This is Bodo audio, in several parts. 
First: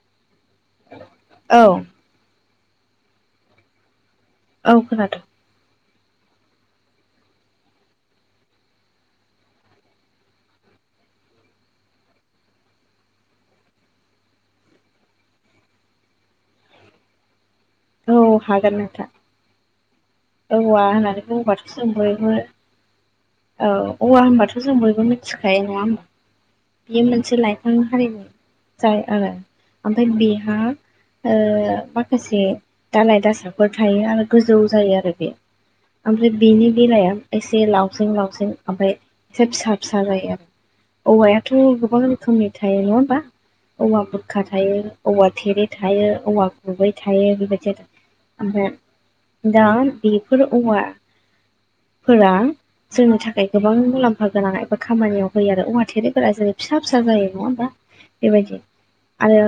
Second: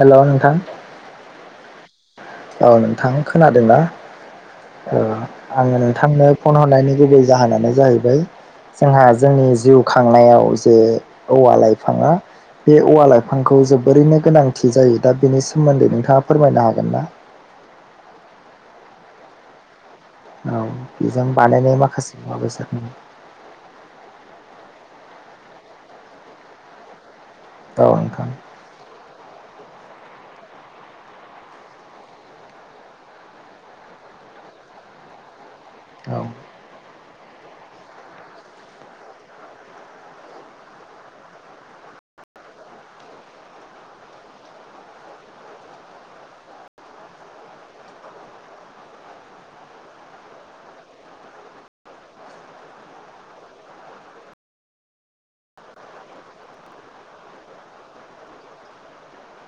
हेल' नोंथां। औ। औ नोंथां खोनादोंना? औ ओ खोनादों आङो नोंथांनो फन हरनायनि गुबै जाहोनानो जाहैबाय जोंहा जोंनि जिउ खांनायाव जे औवा लाइफाङा बे औवा लाइफांखौ जोबोरैनो गोनांथि जायो दा बेनि सोमोन्दै नोंथाङा फोरमायनो हागोन ना? औ हागोन नोंथां। औ औवा होननानै बेजों बुंबाथ' बानायनाय जों माखासे बयबो मुवा बेसादनि औ औवा होनबाथ' जों बयबो मिथिखायो नङा होनबा बियो मोनसे लाइ फां औ हारिनि नोंथां जाय आरो ओमफाय बेहा ओ माखासे दालाय दासाफोर थायो आरो गोजौ जायो आरो। बे औ ओमफ्राय बेनि बेराया एसे लावसें लावसें ओमफाय एसे फिसा फिसा जायो आरो। औवायाथ' गोबां रोखोमनि थायो नङा होमबा? औवा बोखा थायो औवा थेरे थायो औवा गुबै थायो बेबायदि आरो। ओमफाय दा बेफोर औवाफोरा जोंनि थाखाय गोबां मुलाम्फा गोनां एबा खामानियाव होयो आरो औवा थेरेफोरा जेरै फिसा फिसा जायो नङा होमबा? बेबायदि आरो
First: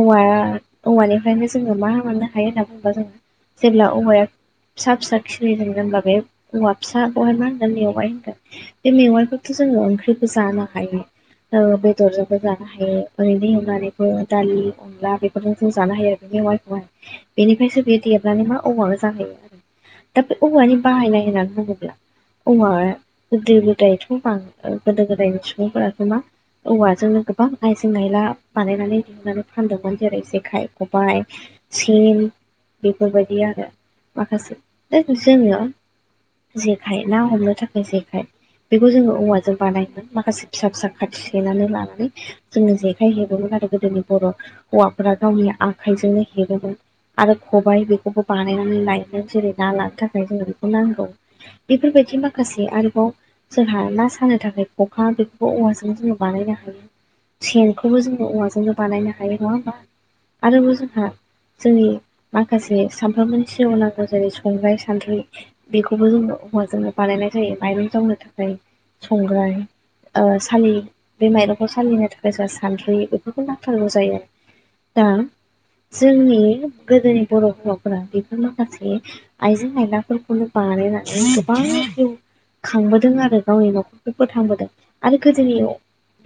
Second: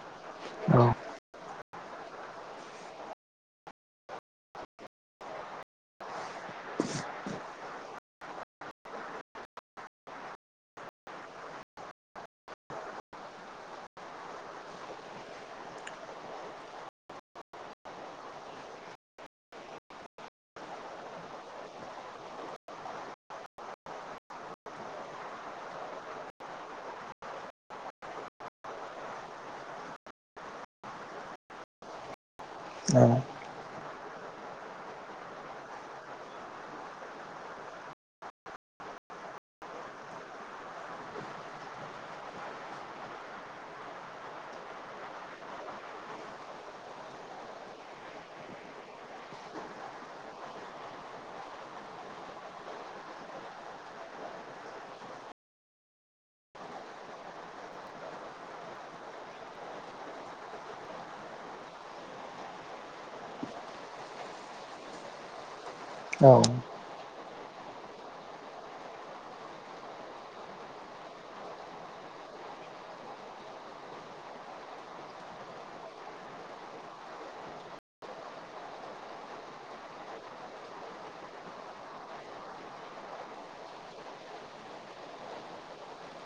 औवाया औ औवानिफ्रायनो जोङो मा मोननो हायो होनना बुङोबा जों जेब्ला औवाया फिसा फिसा खिलिदों होनब्ला बे औवा फिसाखौहाय मा होनगोन मेवाय होनगोन। बे मेवाइखोथ' जोङो ओंख्रिखो जानो हायो। ओ बेदरजोंबो जानो हायो ओरैनो एवनानैबो दालि अनला बेफोरजों जों जानो हायो आरो मेवाइखोहाय बेनिफ्रायसो बेयो देरनानै मा औवा जाहैयो। दा बे औवानि बाहायनाय होननानै बुङोब्ला औवा गोदो गोदायथ' बां ओ गोदो गोदायनि सुबुंफोरा मा औवाजोंनो गोबां आइजें आयला बानायनानै दिहुननानै फानदोंमोन जेरै जेखाइ खबाय सिन बेफोरबायदि आरो। माखासे ओ जोङो जेखाइ ना हमनो थाखाय जेखाइ। बेखौ जोङो औवाजों बानायोमोन माखासे फिसा फिसा खाथि सैनानै लानानै जोङो जेखाइ हेबोमोन आरो गोदोनि बर' हौवाफोरा गावनि आखाइजोंनो हेबोमोन। आरो खबाय बेखौबो बानायनानै लायोमोन। जेरै ना लानो थाखाय जोंनो बेखौ नांगौ। बेफोरबायदि माखासे आरोबाव जोंहा ना सानो थाखाय ख'खा बेखौबो औवाजों जोङो बानायनो हायो। सेनखोबो जोङो औवाजोंनो बानायनो हायो नङा होमबा? आरोबाव जोंहा जोंनि माखासे सामफ्रोमबोनि जेरै संग्राय सान्द्रि बेखौबो औ जोंनो औवाजोंनो बानायनाय जायो माइरं जावनो थाखाय। संग्राय ओ सालि बे माइरंखौ सालिनो थाखाय जा सानद्रि बेफोरखौ नांथारगौ जायो आरो। दा जोंनि गोदोनि बर' हौवाफोरा बेफोरनो माखासे आइजें आयलाफोरखौनो बानायनानै गोबां जिउ खांबोदों आरो गावनि न'खरखौ फोथांबोदों आरो गोदोनियाव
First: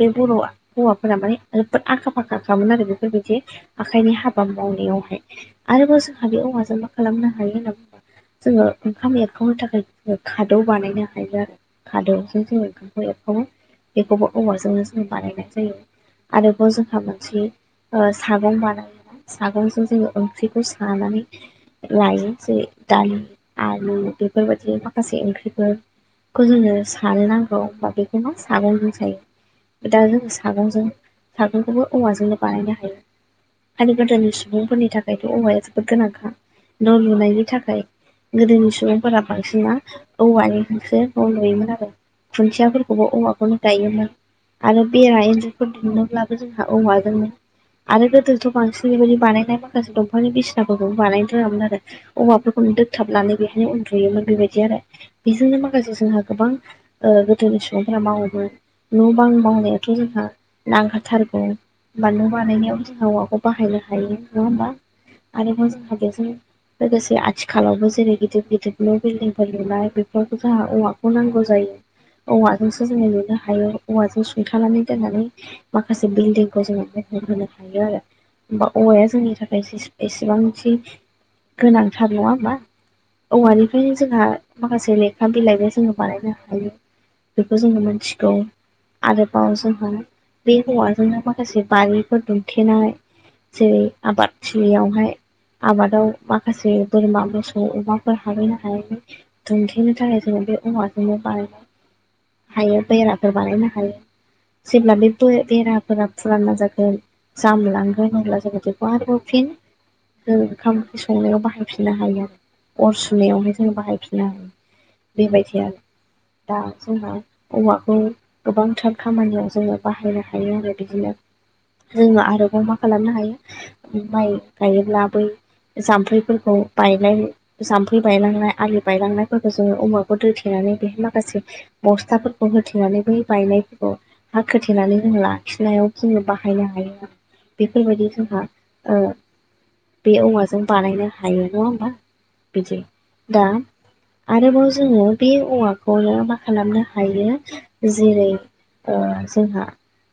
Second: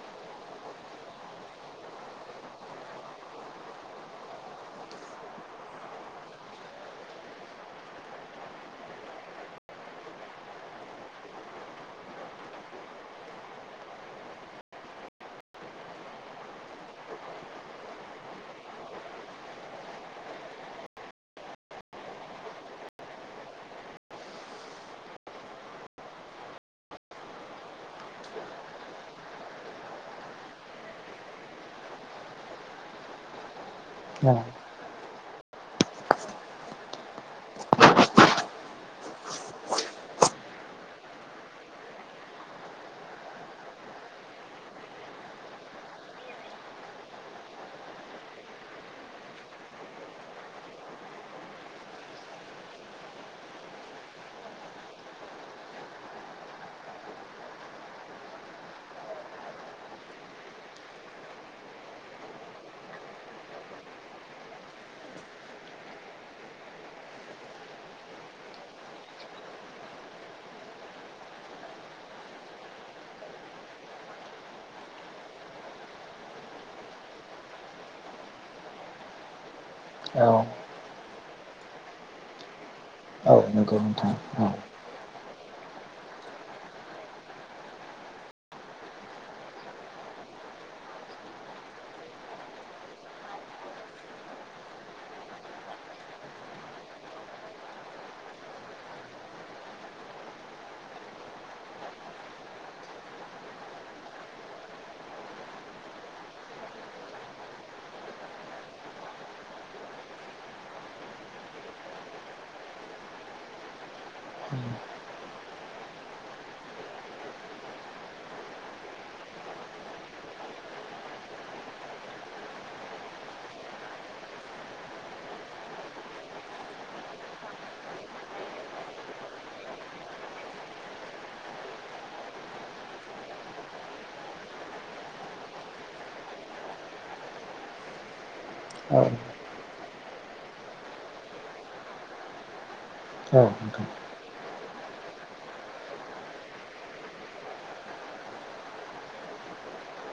बे बर'आ हौवाफोरा माने जोबोद आखा फाखाखामोन आरो बेफोरबादि। आखाइनि हाबा मावनायावहाय। आरोबाव जोंहा बे औवाजों मा खालामनो हायो होनना बुंबा जोङो ओंखाम एरखावनो थाखाय जोङो खादौ बानायनो हायो आरो खादौजों जोङो ओंखामखौ एरखङो बेखौबो औवाजोंनो जोंनो बानायनाय जायो आरोबाव जोंहा मोनसे सागं बानाया सागजों जोङो ओंख्रिखौ सानानै लायो जेरै दालि आरोलु बेफोरबायदि माखासे ओंख्रिफोर खौ जोङो सानो नांगौ बेखौनो सागंजों सायो दा जोङो सागंजों सागंखौबो औवाजोंनो बानायनो हायो बेनिखायनो गोदोलनि सुबुंफोरनि थाखायथ' औवाया जोबोद गोनांखा न' लुनायनि थाखाय गोदोनि सुबुंफोरा बांसिना औवायखौसो न' नुयोमोन आरो खुन्थियाफोरखौबो औवाखौनो गायोमोन आरो बेरा इन्जुरफोर दुमनोब्लाबो जोंहा औवाजोंनो आरो गोदोथ' बांसिन बे बायदि बानायनाय माखासे दंफांनि बिसिनाफोरखौबो बानायदों रोंडा़मोनआरो औवाफोरखौ दोगथाबनानै बेहायनो उन्दुयोमोन बेबायदि आरो बेजोंनो माखासे जोंहा गोबां गोदोनि सुबुंफोरा मावोमोन न' बां मावनायाथ' जोंहा नांखाथारगौ बानल' बानायनायाव जोंहा हौवाखौ बाहायनो हायो नङा होमबा आरोबाव जोंहा बेजों लोगोसे आथिखालावबो जेरै गिदिर गिदिर न' बिल्डिंफोर लुनाय बेफोरावबो जोंहा औवाखौ नांगौ जायो औवाजोंसो जोङो लुनो हायो औवाजों सुंथानानै दोननानै माखासे बिल्डिंखौ जोङो महद होनो हायो आरो होमब्ला औवाया जोंनि थाखाय औ एसेबांनो सौ गोनांथार नङा होमबा औ नंगौ औवानिफ्रायनो नोंथां जोंहा औ माखासेे लेखा बिलाइबो जोङो बानायनो हायो बेखौ जोङो मोनथिगौ आरोबाव जोंहा बे हौवाजोंनो माखासे बारिफोर दुमथेनाय जेरै आबादथिलियावहाय आबाद आव माखासे बोरमा मोसौ अमाफोर हाबहैनो हायैनि दुमथेनो थाखाय जोङो बे औवाजोंनो बानायो हायो बेराफोर बानायनो हायो जेब्ला बे बेराफोरा फुराना जागोन जामलांगोन होनब्ला जोङो बेखौ आरोबाव फिन ओंखाम ओंख्रि संनायाव बाहायफिननो हायो आरो अर सुनायावहाय जोंझो बाहायफिननो हायो बेबायदि आरो दा जोंहा औवाखौ गोबांथार खामानियाव जोङो बाहायनो हायो आरो बिदिनो जोङो आरोबाव मा खालामनो हायो माइ गायोब्ला बै जाम्फैफोरखौ बायनाय जाम्फै बायलांनाय आलि बायलांनायफोरखौ जोङो अमाखौ दथेनानै बेहाय माखासे बस्टाफोरखौ होथेनानै बै बायनायफोरखौ हा खोथेनानै जों लाखिनायाव जोङो बाहायनो हायो बेफोरबायदि जोंहा ओ औ। [unintelligible] बे औवाजों बानायनो हायो नङा होमबा बिदि दा औ नोंथां आरोबाव जोङो बे औवाखौनो मा खालामनो हायो जेरै ओ जोंहा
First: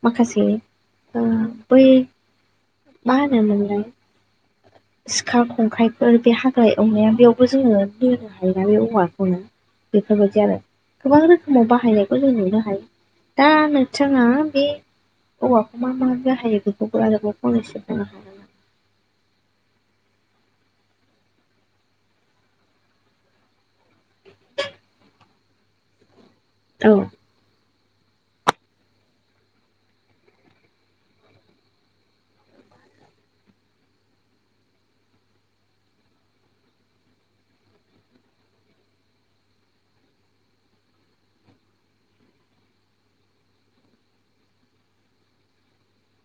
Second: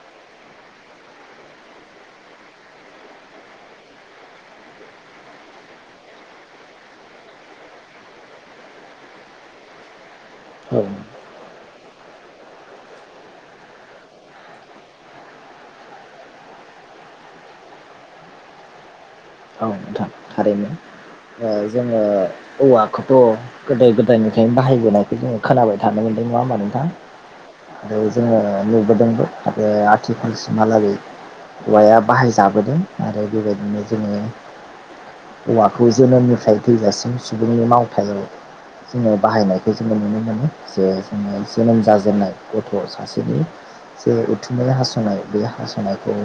माखासे ओ बै मा होनो मोनलाय सिखा खंखाइफोर बे हाग्रा एवनाया बेयावबो जोङो दोनो हायोना बे औवाखौनो बेफोरबायदि आरो औ औ गोबां रोखोमाव बाहायनायखौ जों नुनो हायो दा नोंथाङा बे औवाखौ मा मा बाहायो बेखौ आरोबाव फंनैसे बुंनो हागौ औ नोंथां थारैनो जोङो औवाखौथ' गोदो गोदायनिफ्रायनो बाहायबोनायखौ जोङो खोनाबाय थानो मोनदों नङा होमबा नोंथां हागोन औ आरो जोङो नुबोदोंबो आरो आथिखालसिमहालागै औवाया बाहायजाबोदों आरो बेबायदिनो जोङो औवाखौ जोनोमनिफ्राय थैजासिम सुबुंनि मावथायाव जोङो बाहायनायखौ जोङो नुनो मोनो जे जोङो जोनोम जाजेननाय गथ' सासेनि जे उथुमाय हास'नाय बे हास'नायखौ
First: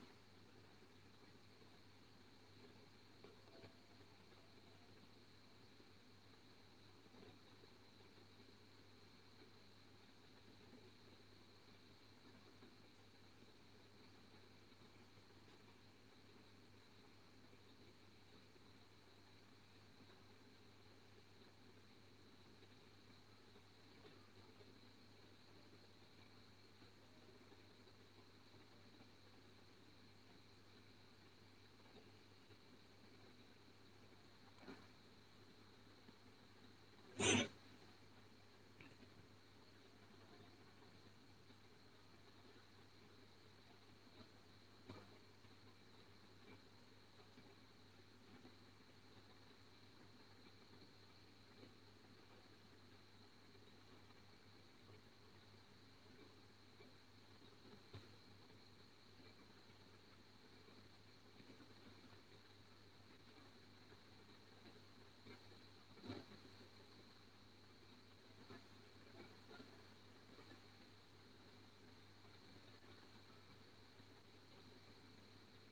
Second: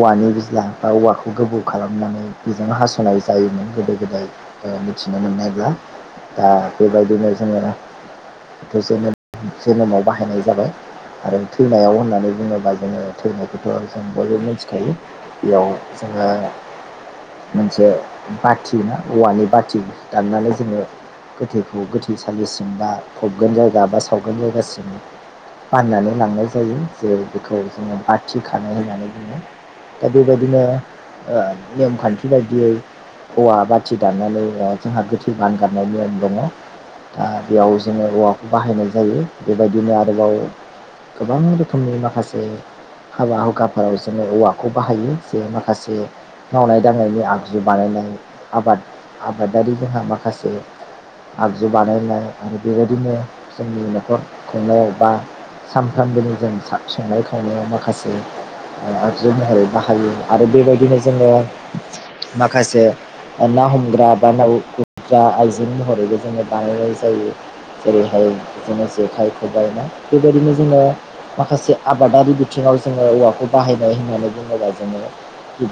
औवानि बिज्ला बा औवाखौ गोबौ खालामनानै बेजों हास'नाय जायोमोन गोदो गोदाय ओ मिथिनो मोननायब्ला दा बेबायदिनो जोङोना बेखौ जोनोम जोनोमाव बाहायनाय जाबाय आरो थैनायाव होननानै बुङोबा जोङो थैनायखौथ' जों बयबो मिथिखायो बेयाव जोङो मोनसे बाथि ना औवानि बाथि दाननानै जोङो गोथैखौ गोथैसालिसिम बा फबगोन जायगा बा सावगोन जायगासिम बाननानै लांनाय जायो जेरै बेखौ जोङो बाथि खानाय होननानै बुङो। दा बेबायदिनो ओ नेमखान्थि बायदियै औवा बाथि दाननानै ओ जोंहा गोथै बानगारनाय नेम दङ। दा बेयाव जोङो औवाखौ बाहायनाय जायो बेबायदिनो आरोबाव गोबां रोखोमनि माखासे हाबा हुखाफोराव जोङो औवाखौ बाहायो जे माखासे मावनाय दांनायनि आगजु बानायनाय आबाद आबादारि जोंहा माखासे आगजु बानायनाय आरो बेबायदिनो जोंनि न'खर खुंनायाव बा सानफ्रामबोनि जों सा संनाय खावनायाव माखासे ओ आगजु महरै बाहायो आरो बेबायदिनो जोङो माखासे ना हमग्रा बा ना गुरग्रा आइजें महरैबो जोङो बानायनाय जायो। जेरैहाय जोङो जेखाइ खबाइना बेबायदिनो जोङो माखासे आबादारि बिथिङाव जोङो औवाखौ बाहायनाय होननानै बुङोब्ला जोङो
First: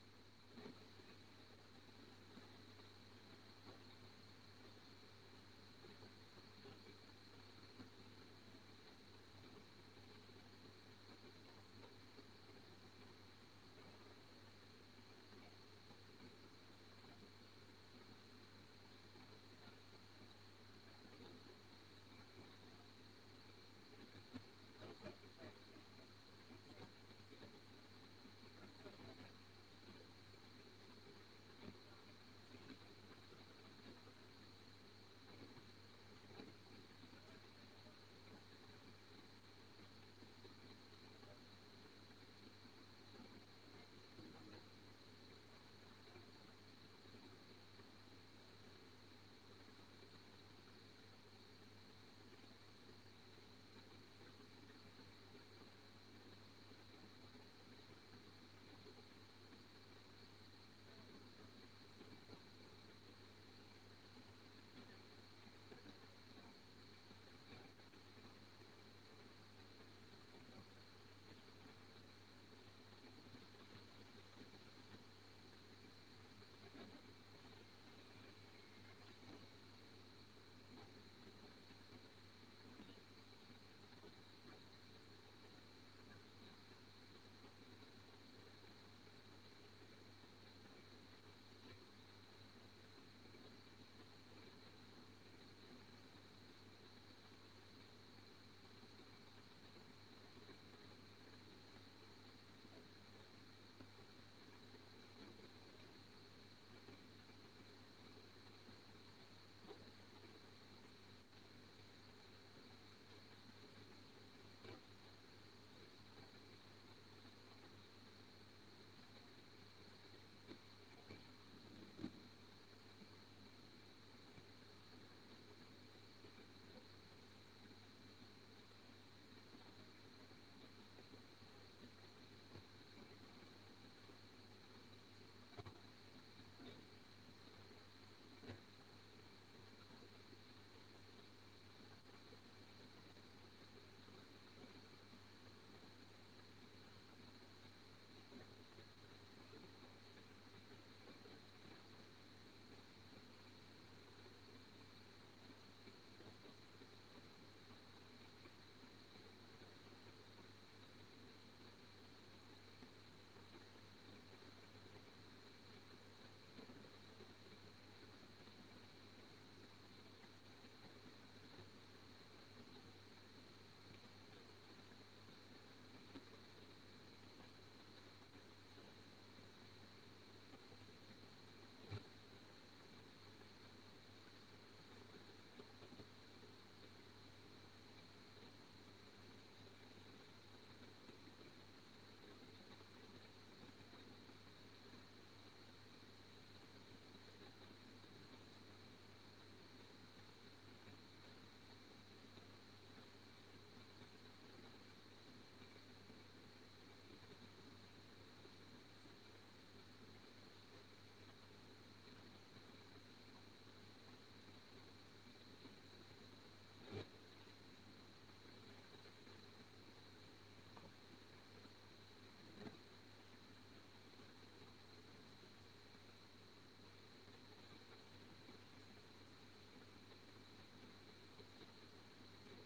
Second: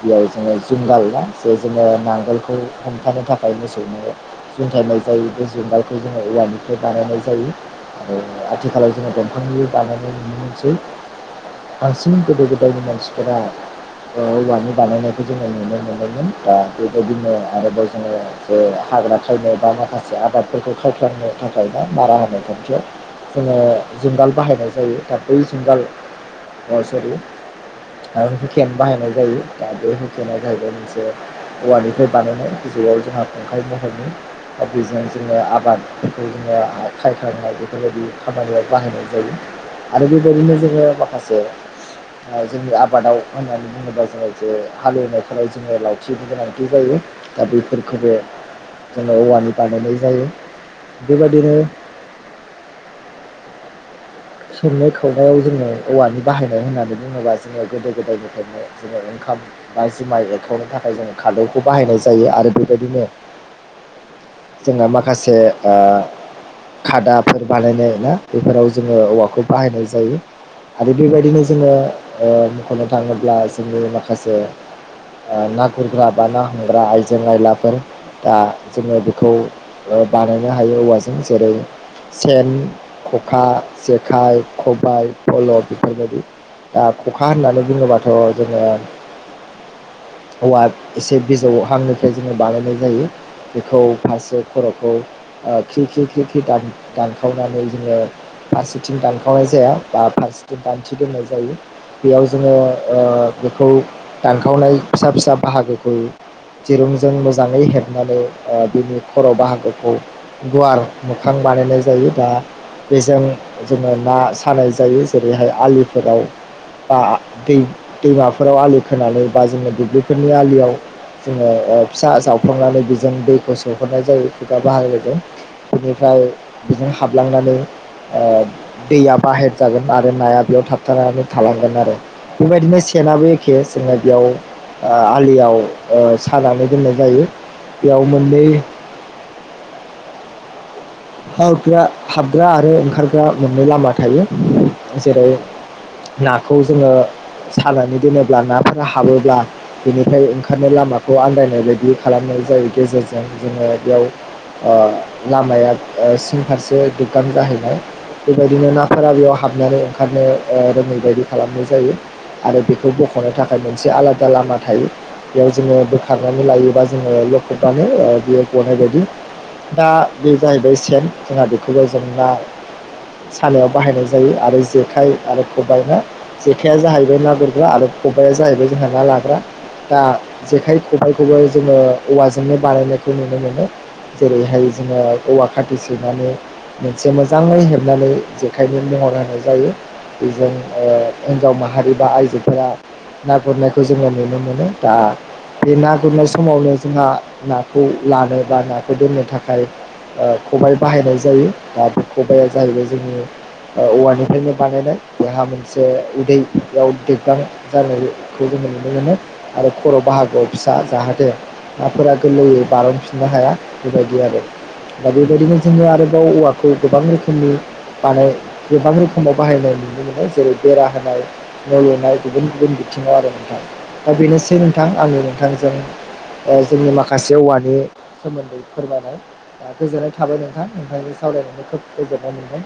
बेयाव जोङो जुंगाल ना जे जोङो नांगोलखौ हमथानो थाखाय मोसौनो जुंगायनाय जायो बे जुंगालखौ जोङो औवानिफ्राय बानायनाय जायो। आरो आथिखालाव जोङो दंफांनिबो बानायनाय नुनो मोनसै बांसिन गोदो गोदायनि मानसिफोरा ओ औवानि बानायनायखौ जोङो नुनो मोनोमोन दा बेबायदिनो आरोबाव जोङो जे हाग्रा थायनाय बा मा खासे आबादफोरखौ खावख्लांनो थाखाय ना मारा होनाय खाथियाव जोङो जुंगाल बाहायनाय जायो दा बै जुंगाल ओ सरि ओ हुखेन बाहायनाय जायो दा बे हुखेना जाहैबाय मोनसे औवानिफ्राय बानायनाय गोजौआव जोंहा खंखाइ महरनि दा बेजों जोङो आबादखौ जोङो खायखांनाय बेफोरबायदि खामानियाव बाहायनाय जायो। आरो बेबायदिनो जोङो माखासे ओ जोंनि आबादाव होननानै बुङोबा जोङो जे हालेवनायफोराव जोङो लावथिबो गोनांथि जायो दा बेफोरखौबो जोङो औवानि बानायनाय जायो बेबायदिनो संनाय खावनायाव जोङो औवानि बाहायनाय होननानै बुङोब्ला जोङो गोदो गोदायनिफ्रायनो जेरै ओंखाम बा जुमाइ एरकाउनो थाखाय जोङो खादौखौ बाहायनाय जायो आरो बेबायदिनो जोंना माखासे ओ खादाफोर बानायनाय ना बेफोराव जो ङो औवाखौ बाहायनाय जायो। आरो बेबायदिनो जोङो ओ मख'नो थाङोब्ला जोंनि माखासे ओ ना गुरग्रा बा ना हमग्रा आइजें आइलाफोर दा जोङो बेखौ ओ बानायनो हायो औवाजों जेरै- सेन खखा जेखाइ खबाय फल' बेफोरबायदि दा खखा होननानै बुङोबाथ' जोङो औवा एसे बिजौ हांनिफ्राय जोङो बानायनाय जायो। बेखौ फारसे खर'खौ ओ ख्रि ख्रि ख्रि ख्रि दान-दानखावनानै जोङो फारसेथिं दानखावनाय जाया बा फारसेथिं गान्थि दोननाय जायो। बेयाव जोङो ओ- बेखौ दानखावनाय फिसा फिसा बाहागोखौ दिरुंजों मोजाङै हेबनानै ओ बिनि खर' बाहागोखौ गुवार मोखां बानायनाय जायो दा बेजों जोङो ना सानाय जायो जेरैहाय आलिफोराव बा दै दैमाफोराव आलि खोनानै बा जोङो दुब्लिफोरनि आलियाव जोङो ओ फिसा जावफ्र्लांनानै बेजों दैखौ सोहरनाय जायो खुगा बाहागोजों बेनिफ्राय बेजों हाबलांनानै ओ दैया बाहेर जागोन आरो नाया बेयाव थाबथानानै थालांगोन आरो बेबायदिनो सेनाबो एखे जोङो बेयाव ओ आलियाव सानानै दोननाय जायो बेयाव मोननै हाबग्रा हाबग्रा आरो ओंखारग्रा मोननै लामा थायो जेरै नाखौ जोङो सानानै दोनोब्ला नाफोर हाबोब्ला बेनिफ्राय ओंखारनाय लामाखौ आन्दायनाय बायदि खालामनाय जाय गेजेरजों जोङो बेयाव ओ लामाया सिन फारसे दग्गां जाहैबाय बेबायदिनो नाफोरा बेयाव हाबनानै ओंखारनो ओ रोङै बायदि खालामनाय जायो। आरो बेखौ बख'नो थाखाय मोनसे आलादा लामा थायो। बेयाव जोङो बोखारनानै लायोबा जोङो लखबनानै बियो गनाय बायदि दा बे जाहैबाय सेन जोंहा बेखौबो जोंना सालायाव बाहायनाय जायो आरो जेखाइ आरो खबाइनाहा जेखाइाया जाहैबाय ना गोरग्रा आरो खबबाइाया जाहैबाय जोंहा ना लाग्रा दा जेखाइ खबाइखौबो जोङो औवाजोंनो बानायनायखौ नुनो मोनो। जेरैहाय जोङो औवा खाथि सनानै मोनसे मोजाङै हेबनानै जेखाइनि महर होनाय जायो। बेजों ओ हिन्जाव माहारि बा आइजोफोरा ना गुरनायखौ जोङो नुनो मोनो दा बे ना गुरनाय समावनो जोंहा नाखौ लानो बा नाखौ दोननो थाखाय ओ खबायाइ बाहायनाय जायो दा बे खबाइआ जाहैबाय जोंनि औवानिफ्रायनो बानायनाय बेहा मोनसे उदैयाव दैखां जनायखौ जोङो नुनो मोनो आरो खर' बाहागोआव फिसा जाहाथे नाफोरा गोरलैयै बारह'फिननो हाया बेबायदि आरो दा बेबायदिनो जोङो आरोबाव औवाखौ गोबां रोखोमनि बानाय गोबां रोखोमाव बाहायनाय नुनो मोनो जेरै बेरा होनाय माव लुनाय गुबुन गुबुन बिथिङाव आरो नोंथां दा बेनोसै नोंथां आंनि नोंथांजों ओ जोङो माखासे औवानि सोमोन्दै फोरमायनाय गोजोननाय थाबाय नोंथां नोंथाजों सावरायनानै खोब गोजोननाय मोनदों।